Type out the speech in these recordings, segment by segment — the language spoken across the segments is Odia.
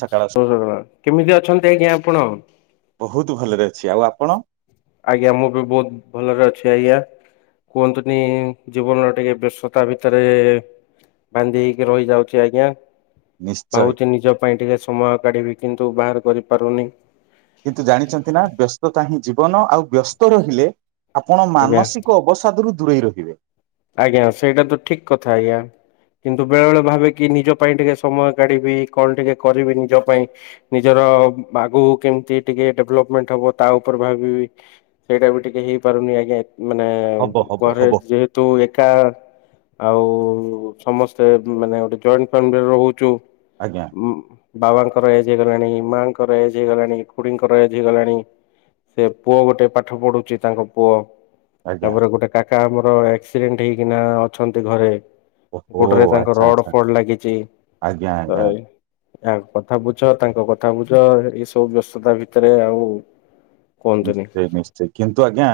ସକାଳ କେମିତି ଅଛନ୍ତି ଆଜ୍ଞା ଆପଣ? ବହୁତ ଭଲରେ ଅଛି। ଆଉ ଆପ ପଣ? ଆଜ୍ଞା ମୁଁ ବି ବହୁତ ଭଲରେ ଅଛି ଆଜ୍ଞା। କୁହନ୍ତୁନି ଜୀବନର ଟିକେ ବ୍ୟସ୍ତତା ଭିତରେ ବାନ୍ଧି ହେଇକି ରହିଯାଉଚି ଆଜ୍ଞା। ନିଶ୍ଚୟ ଭାବୁଚି ନିଜ ପାଇଁ ଟିକେ ସମୟ କାଢିବି। କିନ୍ତୁ ବାହାର କରିପାରୁନି। କିନ୍ତୁ ଜାଣିଛନ୍ତି ନା ବ୍ୟସ୍ତତା ହିଁ ଜୀବନ। ଆଉ ବ୍ୟସ୍ତ ରହିଲେ ଆପଣ ଆଜ୍ଞା। ମାନସିକ ଅବସାଦରୁ ଦୂରେଇ ରହିବେ। ଆଜ୍ଞା ସେଇଟା ତ ଠିକ୍ କଥା ଆଜ୍ଞା। କିନ୍ତୁ ବେଳେବେଳେ ଭାବେ କି ନିଜ ପାଇଁ ଟିକେ ସମୟ କାଢିବି। କଣ ଟିକେ କରିବି ନିଜ ପାଇଁ। ନିଜର ତ ଆଗକୁ କେମିତି ଟିକେ ଡେବ୍ଲପମେଣ୍ଟ ହବ ତା ଉପରେ ଭାବିବି। ସେଇଟା ବି ଟିକେ ହେଇପାରୁନି। ଆଜ୍ଞା ମାନେ ହବ ହବ ଘରେ ହବ ଯେହେ ତୁ ଏକା ଆଉ ସମସ୍ତେ ମାନେ ଗୋଟେ ଜଏଣ୍ଟ ଫ୍ୟାମିଲିରେ ରହୁଛୁ। ଆଜ୍ଞା ଉଁ ବାବାଙ୍କର ଏଜ୍ ହେଇଗଲାଣି। ମାଆଙ୍କର ଏଜ୍ ହେଇଗଲାଣି। ଖୁଡିଙ୍କର ଏଜ୍ ହେଇଗଲାଣି। ସେ ପୁଅ ଗୋଟେ ପାଠ ପଢୁଛି ତାଙ୍କ ପୁଅ ଆଜ୍ଞା ତାପରେ ଗୋଟେ କାକା ଆମର ଆକ୍ସିଡେଣ୍ଟ ହେଇକିନା ଅଛନ୍ତି ଘରେ। ଓହୋ ଗୋଡରେ ତାଙ୍କ ଆଚ୍ଛା ରଡ ଆଚ୍ଛା ଫଡ ଲାଗିଛି। ଆଜ୍ଞା ଆଜ୍ଞା ତାହେଲେ ୟା କଥା ବୁଝ। ତାଙ୍କ କଥା ବୁଝ। ଏଇ ସବୁ ବ୍ୟସ୍ତତା ଭିତରେ ଆଉ କୁହନ୍ତୁନି ନିଶ୍ଚୟ ନିଶ୍ଚୟ କିନ୍ତୁ ଆଜ୍ଞା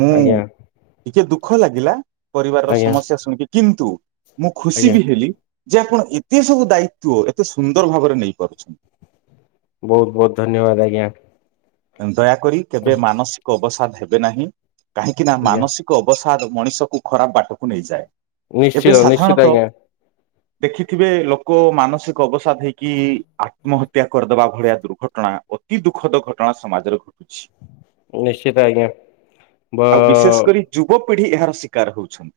ମୁଁ ଆଜ୍ଞା କିଛି ଦୁଃଖ ଲାଗିଲା। ପରିବାରର ଆଜ୍ଞା ସମସ୍ୟା ଶୁଣିକି କିନ୍ତୁ ମୁଁ ଖୁସି ଆଜ୍ଞା ବି ହେଲି। ଯେ ଆପଣ ଏତେ ସବୁ ଦାୟିତ୍ଵ ଏତେ ସୁନ୍ଦର ଭାବରେ ନେଇପାରୁଛନ୍ତି। ବହୁତ ବହୁତ ଧନ୍ୟବାଦ ଆଜ୍ଞା। ଏଣୁ ଦୟାକରି କେବେ ମାନସିକ ଅବସାଦ ହେବେ ନାହିଁ। କାହିଁକି ନା ଆଜ୍ଞା ମାନସିକ ଅବସା ଠାରୁ ମଣିଷକୁ ଖରାପ ବାଟକୁ ନେଇଯାଏ। ଏବେ ନିଶ୍ଚିତ ନିଶ୍ଚିତ ସାଧାରଣତଃ ଆଜ୍ଞା। ଦେଖିଥିବେ ଲୋକ ମାନସିକ ଅବସାଦ ହେଇକି ଆତ୍ମହତ୍ୟା କରିଦବା ଭଳିଆ ଦୁର୍ଘଟଣା। ଅତି ଦୁଃଖଦ ଘଟଣା ସମାଜରେ ଘଟୁଛି। ନିଶ୍ଚିତ ଆଜ୍ଞା। ପିଢି ଏହାର ଶିକାର ହଉଛନ୍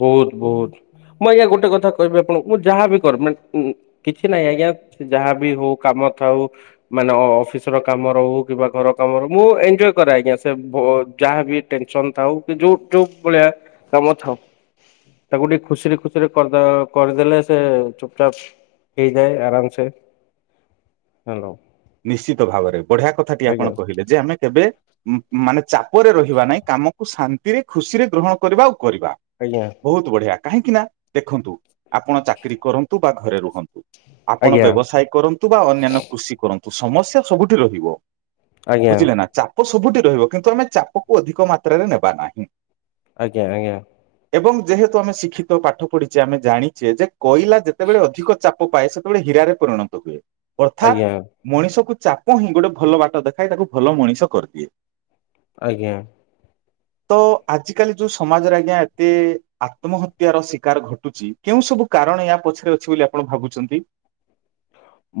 ବହୁତ ବହୁତ। ମୁଁ ଆଜ୍ଞା ଗୋଟେ କଥା କହିବି ଆପଣଙ୍କୁ ମୁଁ ଯାହାବି କର ଉଁ କିଛି ନାହିଁ ସେ ଯାହା ବିି ହଉ କାମ କଥା ହଉ ମାନେ ଅ ଅଫିସ ର କାମ ରହୁ କିବା ଘର କାମ ରହୁ ମୁଁ ଏନ୍ଞ୍ଜେୟ କରେ ଆଜ୍ଞା। ସେ ଭ ଯାହା ବି ଟେନସନ୍ ଥାଉ କି ଯୋଉ ଯୋଉ ଭଳିଆ କାମ ଥାଉ। ତାକୁ ଟିକେ ଖୁସିରେ ଖୁସିରେ କରିଦଆ କରିଦେଲେ ସେ ଚୁପଚାପ୍ ହେଇଯାଏ ଆରାମ ସେ ହେଲୋ। ନିଶ୍ଚିତ ଭାବରେ ବଢିଆ କଥାଟିଏ ଆପଣ କହିଲେ ଯେ ଆମେ କେବେ ଉ ମାନେ ଚାପରେ ରହିବା ନାହିଁ କାମକୁ ଶାନ୍ତିରେ ଖୁସିରେ ଗ୍ରହଣ କରିବା ଆଉ କରିବା ଆଜ୍ଞା ବହୁତ ବଢିଆ। କାହିଁକି ନା ଦେଖନ୍ତୁ ଆପଣ ଚାକିରୀ କରନ୍ତୁ ବା ଘରେ ରୁହନ୍ତୁ। ଆପଣ ଆଜ୍ଞା ବ୍ୟବସାୟ କରନ୍ତୁ ବା ଅନ୍ୟାନ୍ୟ କୃଷି କରନ୍ତୁ ସମସ୍ୟା ସବୁଠି ରହିବ। ଆଜ୍ଞା ବୁଝିଲେ ନା ଚାପ ସବୁଠି ରହିବ କିନ୍ତୁ ଆମେ ଚାପକୁ ଅଧିକ ମାତ୍ରାରେ ନେବା ନାହିଁ। ଆଜ୍ଞା ଆଜ୍ଞା। ଏବଂ ଯେହେତୁ ଆମେ ଶିକ୍ଷିତ ପାଠ ପଢିଛେ ଆମେ ଜାଣିଛେ ଯେ କୋଇଲା ଯେତେବେଳେ ଅଧିକ ଚାପ ପାଏ। ସେତେବେଳେ ହୀରାରେ ପରିଣତ ହୁଏ। ଆଜ୍ଞା ମଣିଷ କୁ ଚାପ ହିଁ ଗୋଟେ ଭଲ ବାଟ ଦେଖାଏ ତାକୁ ଭଲ ମଣିଷ କରିଦିଏ। ଆଜ୍ଞା। [inaudible] ତ ଆଜିକାଲି ଯୋଉ ସମାଜରେ ଆଜ୍ଞା ଏତେ ଆତ୍ମହତ୍ୟାର ଶିକାର ଘଟୁଛି କେଉଁ ସବୁ କାର କାରଣ ଏହା ପଛରେ ଅଛି ବୋଲି ଆପଣ ଭାବୁଛନ୍ତି?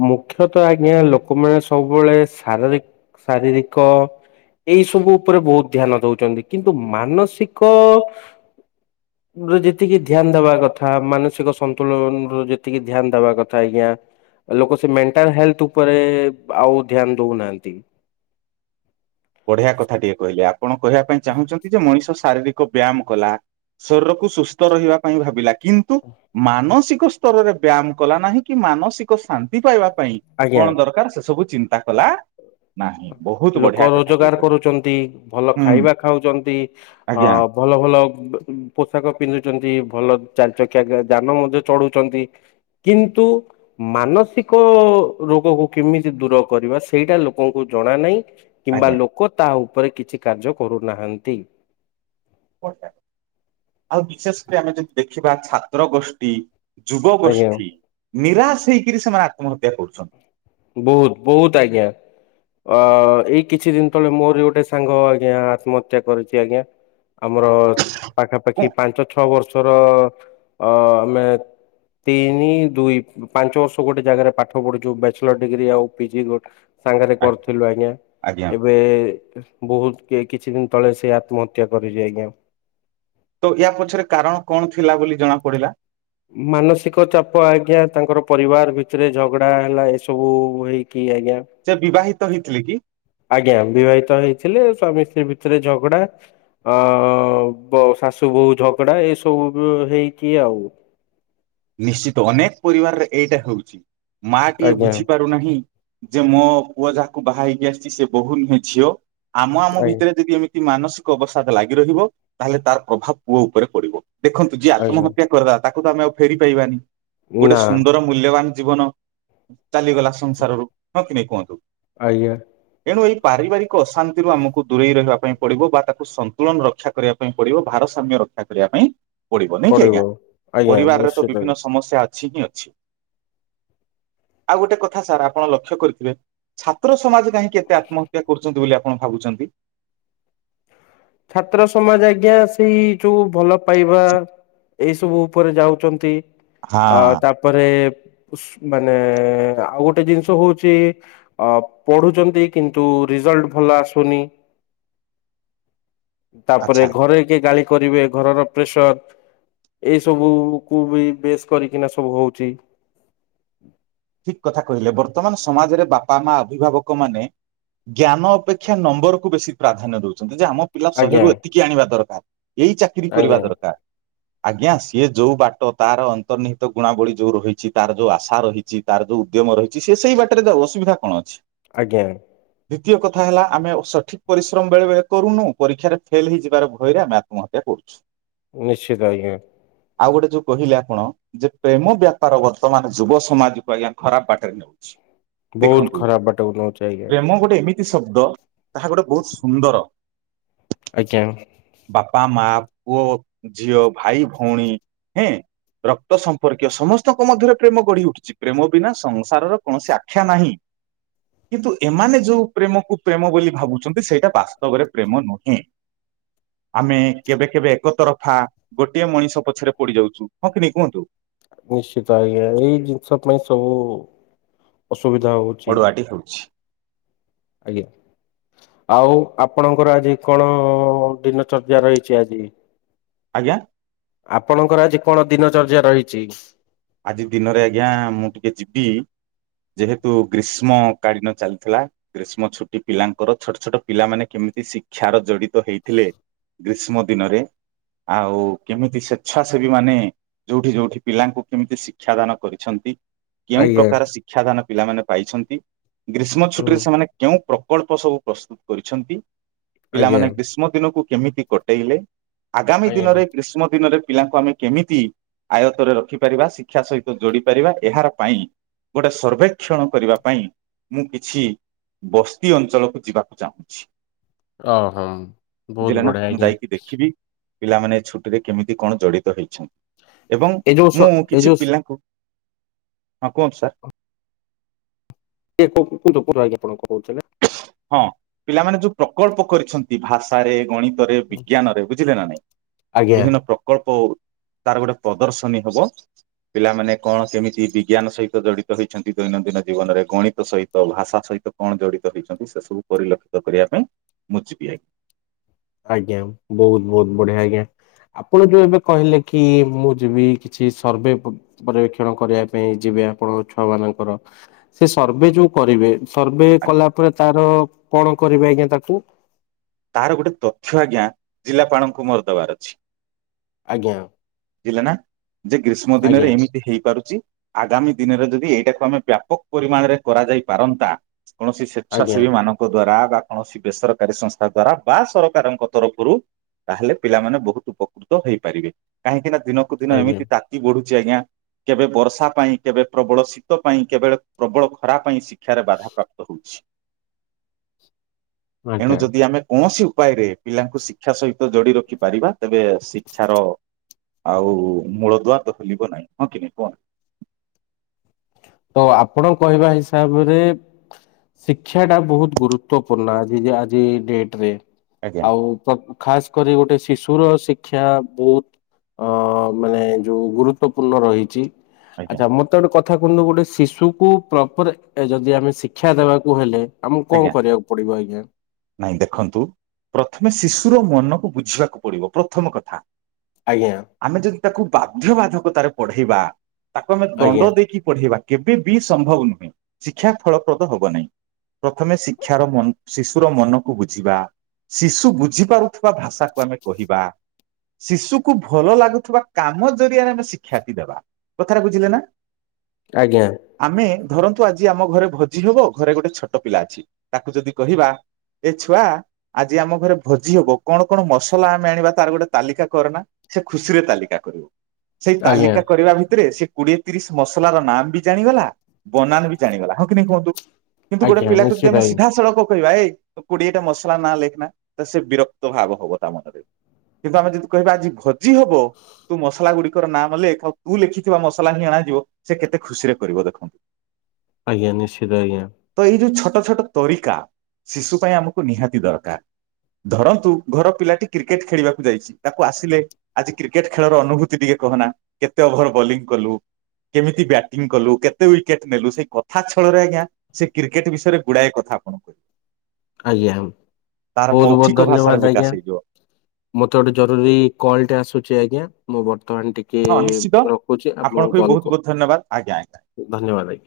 ମୁଖ୍ୟତଃ ଆଜ୍ଞା ଲୋକମାନେ ସବୁବେଳେ ଶାରୀର ଶାରୀରିକ ଏଇ ସବୁ ଉପରେ ବହୁ ଧ୍ୟାନ ଦଉଛନ୍ତି କିନ୍ତୁ ମାନସିକ ଯେତିକି ଧ୍ୟାନ ଦବା କଥା ମାନସିକ ସନ୍ତୁଳନ ର ଯେତିକି ଧ୍ୟାନ ଦବା କଥା ଆଜ୍ଞା। ଲୋକ ସବୁ ମେଣ୍ଟାଲଲ ଉପରେ ଆଉ ଧ୍ୟାନ ଦଉନାହାନ୍ତି। ବଢିଆ କଥା ଟିଏ କହିଲେ ଆପଣ କହିବା ପାଇଁ ଚାହୁଁଛନ୍ତି ଯେ ମଣିଷ ଶାରୀରିକ ବ୍ୟାୟାମ କଲା ଶରୀରକୁ ସୁସ୍ଥ ରହିବା ପାଇଁ ଭାବିଲା କିନ୍ତୁ ମାନସିକ ସ୍ତରରେ ବ୍ୟାୟାମ କଲା ନାହିଁ କି ମାନସିକ ଶାନ୍ତି ପାଇବା ପାଇଁ କଣ ଆଜ୍ଞା ଦରକାର ସେ ସବୁ ଚିନ୍ତା କଲା ନାହିଁ ବହୁତ ଲୋକ ବଢିଆ କଥା ଟି ରୋଜଗାର କରୁଛନ୍ତି ଭଲ ଖାଇବା ଖାଉଛନ୍ତି ଅ ଆଜ୍ଞା ଭଲ ଭଲ ୱ ବ ପୋଷାକ ପିନ୍ଧୁଛନ୍ତି। ଭଲ ଚାରି ଚକିଆ ଯାନ ମଧ୍ୟ ଚଢୁଛନ୍ତି କିନ୍ତୁ ମାନସିକ ରୋଗକୁ କେମିତି ଦୂର କରିବା ସେଇଟା ଲୋକଙ୍କୁ ଜଣା ନାହିଁ। କିମ୍ବା ଆଜ୍ଞା ଲୋକ ତା ଉପରେ କିଛି କାର୍ଯ୍ୟ କରୁନାହାନ୍ତି। ଆଉ ବିଶେଷ କରି ଆମେ ଯଦି ଦେଖିବା ଛାତ୍ର ଗୋଷ୍ଠୀ ଯୁବ ଆଜ୍ଞା। ଗୋଷ୍ଠୀ ନିରାଶ ହେଇକରି ସେମାନେ ଆତ୍ମହତ୍ୟା କରୁଛନ୍ତି। ବହୁତ ବହୁତ ଆଜ୍ଞା। ଅ ଏଇ କିଛି ଦିନ ତଳେ ମୋର ଗୋଟେ ସାଙ୍ଗ ଆଜ୍ଞା ଆତ୍ମହତ୍ୟା କରିଛି ଆଜ୍ଞା। ଆମର ପାଖାପାଖି କଣ ପାଞ୍ଚ ଛଅ ବର୍ଷର ଅ [unintelligible] ତିନି ଦୁଇ ପାଞ୍ଚ ବର୍ଷ ଗୋଟେ ଜାଗାରେ ପାଠ ପଢୁଛୁ ବ୍ୟାଚ୍ ଡିଗ୍ରୀ ଆଉ ପିଜି ସାଙ୍ଗରେ କରୁଥିଲୁ ଆଜ୍ଞା ଆଜ୍ଞା। ଏବେ ବହୁତ କିଛି ଦିନ ତଳେ ସେଇ ଆତ୍ମହତ୍ୟା କରିଛି ଆଜ୍ଞା। ତ ୟା ପଛରେ କାରଣ କଣ ଥିଲା ବୋଲି ଜଣା ପଡିଲା? ମାନସିକ ଚାପ ଆଜ୍ଞା ତାଙ୍କର ପରିବାର ଭିତରେ ଝଗଡା ହେଲା ଏସବୁ ହେଇକି ଇ ଆଜ୍ଞା। ସେ ବିବାହିତ ହେଇଥିଲେ କି? ଆଜ୍ଞା ବିବାହିତ ହେଇଥିଲେ ସ୍ଵାମୀ ସ୍ତ୍ରୀ ଭିତରେ ଝଗଡା ଅ ବ ଶାଶୁ ବୋଉୂ ଝଗଡା ଏ ସବୁ ହେଇକି ଆଉ ନିଶ୍ଚିତ ଅନେକ ପରିବାରରେ ଏଇଟା ହଉଛି ମା ଟିଏ ଆଜ୍ଞା ବୁଝିପାରୁନାହିଁ ଯେ ମୋ ପୁଅ ଯାହାକୁ ବାହା ହେଇକି ଆସିଛି ସେ ବୋହୁ ନୁହେଁ ଝିଅ ଆମ ଆମ ଆଜ୍ଞା ଭିତରେ ଯଦି ଏମିତି ମାନସିକ ଅବସାଦ ଲାଗି ରହିବ ତାହେଲେ ତାର ପ୍ରଭାବ ପୁଅ ଉପରେ ପଡିବ। ଦେଖନ୍ତୁ ଯିଏ ଆଜ୍ଞା ଆତ୍ମହତ୍ୟା କରିଦେଲା ତାକୁ ତ ଆମେ ଆଉ ଫେରି ପାଇବାନି ଗୋଟେ ନା ସୁନ୍ଦର ମୂଲ୍ୟବାନ ଜୀବନ ଚାଲିଗଲା ସଂସାରରୁ ହଁ କି ନାଇ କୁହନ୍ତୁ? ଆଜ୍ଞା। ଏଣୁ ଏହି ପାରିବାରିକ ଅଶାନ୍ତିରୁ ଆମକୁ ଦୂରେଇ ରହିବା ପାଇଁ ପଡ଼ିବ ବା ତାକୁ ସନ୍ତୁଳନ ରକ୍ଷା କରିବା ପାଇଁ ପଡ଼ିବ ଭାରତ ସମ୍ୟ ରକ୍ଷା କରିବା ପାଇଁ ପଡିବ ନାଇକି ଆଜ୍ଞା ଆଜ୍ଞା ପରିବାରରେ ତ ନିଶ୍ଚିତ ବିଭିନ୍ନ ସମସ୍ୟା ଅ ଠିକି ଅଛି। ଆଉ ଗୋଟେ କଥା ସାର୍ ଆପଣ ଲକ୍ଷ୍ୟ କରିଥିବେ ଛାତ୍ର ସମାଜ କାହିଁକି ଏତେ ଆତ୍ମହତ୍ୟା କରୁଚନ୍ତି ବୋଲି ଆପଣ ଭାବୁଚନ୍ତି? ଛାତ୍ର ସମାଜ ଆଜ୍ଞା ସେଇ ଯୋଉ ଭଲ ପାଇବା ଏଇସବୁ ଉପରେ ଯାଉଚନ୍ତି ଆ ହଁ ତାପରେ ଉସ୍ ମାନେ ଆଉ ଗୋଟେ ଜିନିଷ ହଉଚି ଅ ପଢୁଛନ୍ତି କିନ୍ତୁ ରିଜଲ୍ଟ୍ ଭଲ ଆସୁନି। ତାପରେ ଆଚ୍ଛା ଘରେ କିଏ ଗାଳି କରିବେ ଘରର ପ୍ରେସର୍। ଏଇ ସବୁକୁ ବି ବେଶ୍ କରିକିନା ସବୁ ହଉଚି। ଠିକ୍ କଥା କହିଲେ ବର୍ତ୍ତମାନ ସମାଜରେ ବାପା ମା ଅଭିଭାବକମାନେ ଜ୍ଞାନ ଅପେକ୍ଷା ନମ୍ବର୍ କୁ ବେଶୀ ପ୍ରାଧାନ୍ୟ ଦଉଚନ୍। ଯେ ଆମ ପିଲା ଆଜ୍ଞା ଶହେରୁ ଏତିକି ଆଣିବା ଦରକାର ଏଇ ଚାକିରି କରିବା ଆଜ୍ଞା ଦରକାର। ଆଜ୍ଞା ସିଏ ଯୋଉ ବାଟ ତାର ଅନ୍ତର୍ନିହିତ ଗୁଣାବଳି ଯୋଉ ରହିଚି ତାର ଯୋଉ ଆଶା ରହିଚି ତାର ଯୋଉ ଉଦ୍ୟମ ରହିଚି ସିଏ ସେଇ ବାଟରେ ବବ ଅସୁବିଧା କଣ ଅଛି? ଆଜ୍ଞା଼ ଦ୍ୱିତୀୟ କଥା ହେଲା ଆମେ ସଠିକ୍ ପରିଶ୍ରମ ବେଳେବେଳେ କରୁନୁ ପରୀକ୍ଷାରେ ଫେଲ୍ ହେଇଯିବାର ଭୟରେ ଆମେ ଆତ୍ମହତ୍ୟା କରୁଛୁ। ନିଶ୍ଚିତ ଆଜ୍ଞା। ଆଉ ଗୋଟେ ଯୋଉ କହିଲେ ଆପଣ ଯେ ପ୍ରେମ ବ୍ୟାପାର ବର୍ତ୍ତମାନ ଯୁବ ସମାଜ କୁ ଆଜ୍ଞା ଖରାପ ବାଟରେ ନଉଛି। ବହୁତ ଦେଖନ୍ତୁ ଖରାପ ବାଟକୁ ନଉଛି ଆଜ୍ଞା ପ୍ରେମ ଗୋଟେ ଏମି ତି ଶବ୍ଦ ତାହା ଗୋଟେ ବୋହୁତ ସୁନ୍ଦର ଆଜ୍ଞା ବାପା ମା ପୁଅ ଝିଅ ଭାଇ ଭଉଣୀ ହେଁ ରକ୍ତ ସମ୍ପର୍କୀୟ ସମସ୍ତଙ୍କ ମଧ୍ୟରେ ପ୍ରେମ ଗଢ଼ି ଉଠିଚି। ପ୍ରେମ ବିନା ସଂସାରର କୌଣସି ଆଖ୍ୟା ନାହିଁ। କିନ୍ତୁ ଏମାନେ ଯୋଉ ପ୍ରେମକୁ ପ୍ରେମ ବୋଲି ଭାବୁଚନ୍ତି ସେଇଟା ବାସ୍ତବରେ ପ୍ରେମ ନୁହେଁ। ଆମେ କେବେ କେବେ ଏକ ତରଫା ଗୋଟିଏ ମଣିଷ ପଛରେ ପଡ଼ି ଯାଉଚୁ ହଁ କି ନାଇଁ କୁହନ୍ତୁ। ନିଶ୍ଚିତ ଆଜ୍ଞା ଏଇ ଜିନିଷ ପାଇଁ ସବୁ ଅସ୍ ଅଡ଼ୁଆଟି ହେଉଛି। ଆଜ୍ଞା। ଆଉ ଆପଣଙ୍କର ଆଜି କଣ ଦିନ ଚର୍ଯ୍ୟା ରହିଚି ଆଜି? ଆଜ୍ଞା? ଆପଣଙ୍କର ଆଜି କଣ ଦିନ ଚର୍ଯ୍ୟା ରହିଚି? ଆଜି ଦିନରେ ଆଜ୍ଞା ମୁଁ ଟିକେ ଯିବି ଯେହେତୁ ଗ୍ରୀଷ୍ମ କାଳୀନ ଚାଲିଥିଲା ଗ୍ରୀଷ୍ମ ଛୁଟି ପିଲାଙ୍କର ଛୋଟ ଛୋଟ ପିଲାମାନେ କେ ଇତି ଶିକ୍ଷାର ଜଡ଼ିତ ହେଇଥିଲେ ଗ୍ରୀଷ୍ମ ଦିନରେ ଆଉ କେମିତି ସ୍ଵେଚ୍ଛାସେବୀ ମାନେ ଯୋଉଠି ଯୋଉଠି ପିଲାଙ୍କୁ କେମିତି ଶିକ୍ଷାଦାନ କରିଛନ୍ତି କେଉଁ ଆଜ୍ଞା ପ୍ରକାର ଶିକ୍ଷା ଦାନ ପିଲାମାନେ ପାଇଛନ୍ତି ଗ୍ରୀଷ୍ମ ଛୁଟିରେ ହୁଁ ସେମାନେ କେଉଁ ପ୍ରକଳ୍ପ ସବୁ ପ୍ରସ୍ତୁତ କରିଛନ୍ତି ଆଜ୍ଞା ପିଲାମାନେ ଗ୍ରୀଷ୍ମ ଦିନକୁ କେମିତି କଟେଇଲେ ଆଗାମୀ ଆଜ୍ଞା ଦିନରେ ଗ୍ରୀଷ୍ମ ଦିନରେ ପିଲାଙ୍କୁ ଆମେ କେମିତି ଆୟତରେ ରଖିପାରିବା ଶିକ୍ଷା ସହିତ ଯୋଡ଼ି ପାରିବା ଏହାର ପାଇଁ ଗୋଟେ ସର୍ବେକ୍ଷଣ କରିବା ପାଇଁ ମୁଁ କିଛି ବସ୍ତି ଅଞ୍ଚଳକୁ ଯିବାକୁ ଚାହୁଁଛି। ଓହୋ ବହୁତ ଦିଲା ନାଁ ବଢିଆ ମୁଁ ଆଜ୍ଞା ଯାଇକି ଦେଖିବି। ପିଲାମାନେ ଏ ଛୁଟିରେ କେମିତି କଣ ଜଡ଼ିତ ହେଇଛନ୍ ଏବଂ ଏ ଯୋଉ ସ ମୁଁ ଏ କିଛି ଯୋଉ ପିଲାଙ୍କୁ ହଁ କୁହନ୍ତୁ ସାର୍। ଏ କୁ କୁହନ୍ତୁ କୁହନ୍ତୁ ଆପଣ କ କୋଉଥୁଲେ। ହଁ ପିଲାମାନେ ଯୋଉ ପ୍ରକଳ୍ପ କରିଛନ୍ତି ଭାଷାରେ ଗଣି ଦରେ ବିଜ୍ଞାନରେ ବୁଝିଲେ ନା ନାଇଁ? ଆଜ୍ଞା ବିଭିନ୍ନ ପ୍ରକଳ୍ପ ତାର ଗୋଟେ ପଦର୍ଶନୀ ହବ। ପିଲାମାନେ କଣ କେମିତି ବିଜ୍ଞାନ ସହିତ ଜଡିତ ହେଇଚନ୍ତି ଦୈନନ୍ଦିନ ଜୀବନରେ। ଗଣିତ ସହିତ ଭାଷା ସହି କଣ ଜଡିତ ହେଇଚନ୍ତି ସେ ସବୁ ପରିଲକ୍ଷିତ କରିବା ପାଇଁ ମୁଁ ଯିବି। ଆଜ୍ଞା ବହୁତ ବହୁତ ବଢିଆ ଆଜ୍ଞା। ଆପଣ ଯୋଉ ଏବେ କହିଲେ କି ମୁଁ ଯିବି କିଛି ସର୍ଭେ ପ-ପରବେକ୍ଷଣ କରିବା ପାଇଁ ଯିବ ବେ ଆପଣଙ୍କ ଛୁଆ ମାନଙ୍କର ସେ ସର୍ଭେ ଯୋଉ କରିବେ ସର୍ଭେ ଆଜ୍ଞା କଲା ପରେ ତାର କଣ କରିବେ ଆଜ୍ଞା ତାକୁ? ତାର ଗୋଟେ ତଥ୍ୟ ଆଜ୍ଞା ଜିଲ୍ଲାପାଳଙ୍କୁ ମୋର ଦବାର ଅଛି। ଆଜ୍ଞା। ବୁଝିଲେ ନା ଯେ ଗ୍ରୀଷ୍ମ ଦିନରେ ଆଜ୍ଞା ଏମିତି ହେଇପାରୁଚି। ଆଗାମୀ ଦିନରେ ଯଦି ୟାକୁ ଆମେ ବ୍ୟାପକ ପରିମାଣରେ କରାଯାଇ ପାରନ୍ତା କୌଣସି ଆଜ୍ଞା ସ୍ଵେଚ୍ଛାସେବୀ ମାନଙ୍କ ଦ୍ଵାରା ବା କୌଣସି ବେସରକାରୀ ସଂସ୍ଥା ଦ୍ଵାରା ବା ସରକାରଙ୍କ ତରଫରୁ ତାହେଲେ ପିଲାମାନେ ବହୁତ ଉପକୃତ ହେଇପାରିବେ। କାହିଁକି ନା ଦିନକୁ ଦିନ ଆଜ୍ଞା ଆଜ୍ଞା ଏମିତି ତାତି ବଢୁ ଚି ଆଜ୍ଞା କେବେ ବର୍ଷା ପାଇଁ କେବେ ପ୍ରବଳ ଶୀତ ପାଇଁ କେବେ ପ୍ରବଳ ଖରା ପାଇଁ ଶି ଶିକ୍ଷାରେ ବାଧାପ୍ରାପ୍ତ ହଉଛି। ଆଜ୍ଞା। ଏ କୌଣସି ଉପାୟରେ ପିଲାଙ୍କୁ ଶିକ୍ଷା ସହିତ ଯୋଡି ରଖି ପାରିବା ତେବେ ଶିକ୍ଷାର ଆଉ ମୂଳ ଦୁଆତ ହଲିବ ନାଇଁ। ହଁ କି ନାଇଁ କୁହ? ତ ଆପଣ କହିବା ହିସାବରେ ଶିକ୍ଷା ଟା ବହୁତ ଗୁରୁତ୍ଵ ପୂର୍ଣ୍ଣ ଆଜି ଜି ଆଜି ଡେଟରେ। ଆଜ୍ଞା ଆଉ ତ ଖାସ କରି ଗୋଟେ ଶିଶୁର ଶିକ୍ କ୍ଷା ବହୁତ ଅ ମାନେ ଯୋଉ ଗୁରୁତ୍ୱପୂର୍ଣ୍ଣ ରହିଚି। ଆଜ୍ଞା ଆଚ୍ଛା ମୋତେ ଗୋଟେ କତ୍ ଥା କୁହନ୍ତୁ ଗୋଟେ ଶିଶୁକୁ ପ୍ରପର ଏ ଯଦି ଆମେ ଶିକ୍ଷା ଦେବାକୁ ହେଲେ ଆମକୁ କଣ ଆଜ୍ଞା କରିବାକୁ ପଡିବ ଆଜ୍ଞା ନାଇଁ ଦେଖନ୍ତୁ ପ୍ରଥମେ ଶିଶୁ ର ମନକୁ ବୁଝିବାକୁ ପଡିବ ପ୍ରଥମ କଥା। ଆଜ୍ଞା ଆମେ ଯଦି ତାକୁ ବାଧ୍ୟବାଧକତାରେ ପଢେଇବା। ତାକୁ ଆମେ ଆଜ୍ଞା ଦଣ୍ଡ ଦେଇକି ପଢେଇବା। କେବେ ବି ସମ୍ଭବ ନୁହେଁ ଶିକ୍ଷା ଫଳପ୍ରଦ ହବ ନାହିଁ। ପ୍ରଥମେ ଶିକ୍ଷାର ମନ ଶିଶୁର ମନକୁ ବୁଝିବା। ଶିଶୁ ବୁଝି ପାରୁଥିବା ଭାଷାକୁ ଆମେ କହିବା। ଶିଶୁକୁ ଭଲ ଲାଗୁଥିବା କାମ ଜରିଆରେ ଆମେ ଶିକ୍ଷାର୍ଥୀ ଦେବା। କଥାଟା ବୁଝିଲେ ନା? ଆଜ୍ଞା। ଆମେ ଧରନ୍ତୁ ଆଜି ଆମ ଘରେ ଭୋଜି ହବ ଘରେ ଗୋଟେ ଛୋଟ ପିଲା ଅଛି। ତାକୁ ଯଦି କହିବା ଏ ଛୁଆ ଆଜି ଆମ ଘରେ ଭୋଜି ହବ। କଣ କଣ ମସଲା ଆମେ ଆଣିବା ତାର ଗୋଟେ ତାଲିକା କରନା। ସେ ଖୁସି ରେ ତାଲିକା କରିବ। ସେଇ ଆଜ୍ଞା ତାଲିକା କରିବା ଭିତରେ ସେ କୋଡିଏ ତିରିଶ ମସଲାର ନାମ ବି ଜାଣିଗଲା ବନାନ ବି ଜାଣିଗଲା। ହଁ କି ନାଇଁ କୁହନ୍ତୁ? କିନ୍ତ ଗୋଟେ ଆଜ୍ଞା ପିଲାକୁ ଯଦି ନିଶ୍ଚିତ ଆମେ ଆଜ୍ଞା ସିଧାସଳକ କହିବା ଏଇ କୋଡିଏଟା ମସଲା ନାଁ ଲେଖ ନା ତ ସେ ବିରକ୍ତ ଭାବ ହବ ତା ମନରେ। କିନ୍ତୁ ଆମେ ଯଦି କହିବା ଆଜି ଭୋଜି ହବ। ତୁ ମସଲା ଗୁଡିକର ନାମ ଲେଖ୍। ଆଉ ତୁ ଲେଖିଥିବା ମସଲା ହିଁ ଅଣାଯିବ। ସେ କେତେ ଖୁସି ରେ କରିବ ଦେଖନ୍ତୁ? [inaudible] ଆଜ୍ଞା ନିଶ୍ଚିତ ଆଜ୍ଞା। ତ ଏଇ ଯୋଉ ଛୋଟ ଛୋଟ ତରିକା ଶିଶୁ ପାଇଁ ଆମକୁ ନିହାତି ଦରକାର। ଧରନ୍ତୁ ଘର ପିଲାଟି କ୍ରିକେଟ ଖେଳିବାକୁ ଯାଇଚି। ତାକୁ ଆସିଲେ ଆଜି କ୍ରିକେଟ ଖେଳର ଅନୁଭୂତି ଟିକେ କହନା କେତେ ଓଭର ବୋଲିଂ କଲୁ? କେମିତି ବ୍ୟାଟିଂ କଲୁ କେତେ ୱିକେଟ୍ ନେଲୁ। ସେଇ କଥା ଛଳରେ ଆଜ୍ଞା ସେ କ୍ରିକେଟ୍ ବିଷୟରେ ଗୁଡାଏ କଥା ଆପଣ କହିବ। ଆଜ୍ଞା ବହୁତ ବହୁତ ମୌଖିକ ଭାଷାର ଧନ୍ୟବାଦ ବିକାଶ ଆଜ୍ଞା। ହେଇଯିବ ମତେ ଗୋଟେ ଜରୁରୀ କଲ ଟେ ଆସୁଚି ଆଜ୍ଞା। ମୁଁ ବର୍ତ୍ତମାନ ଟିକେ ହଁ ନିଶ୍ଚିତ ରଖୁଛି ଆପଣଙ୍କୁ ବି କଲ୍ ବହୁତ କ ବହୁତ ଧନ୍ୟବାଦ ଆଜ୍ଞା ଆଜ୍ଞା। ଧନ୍ୟବାଦ ଆଜ୍ଞା।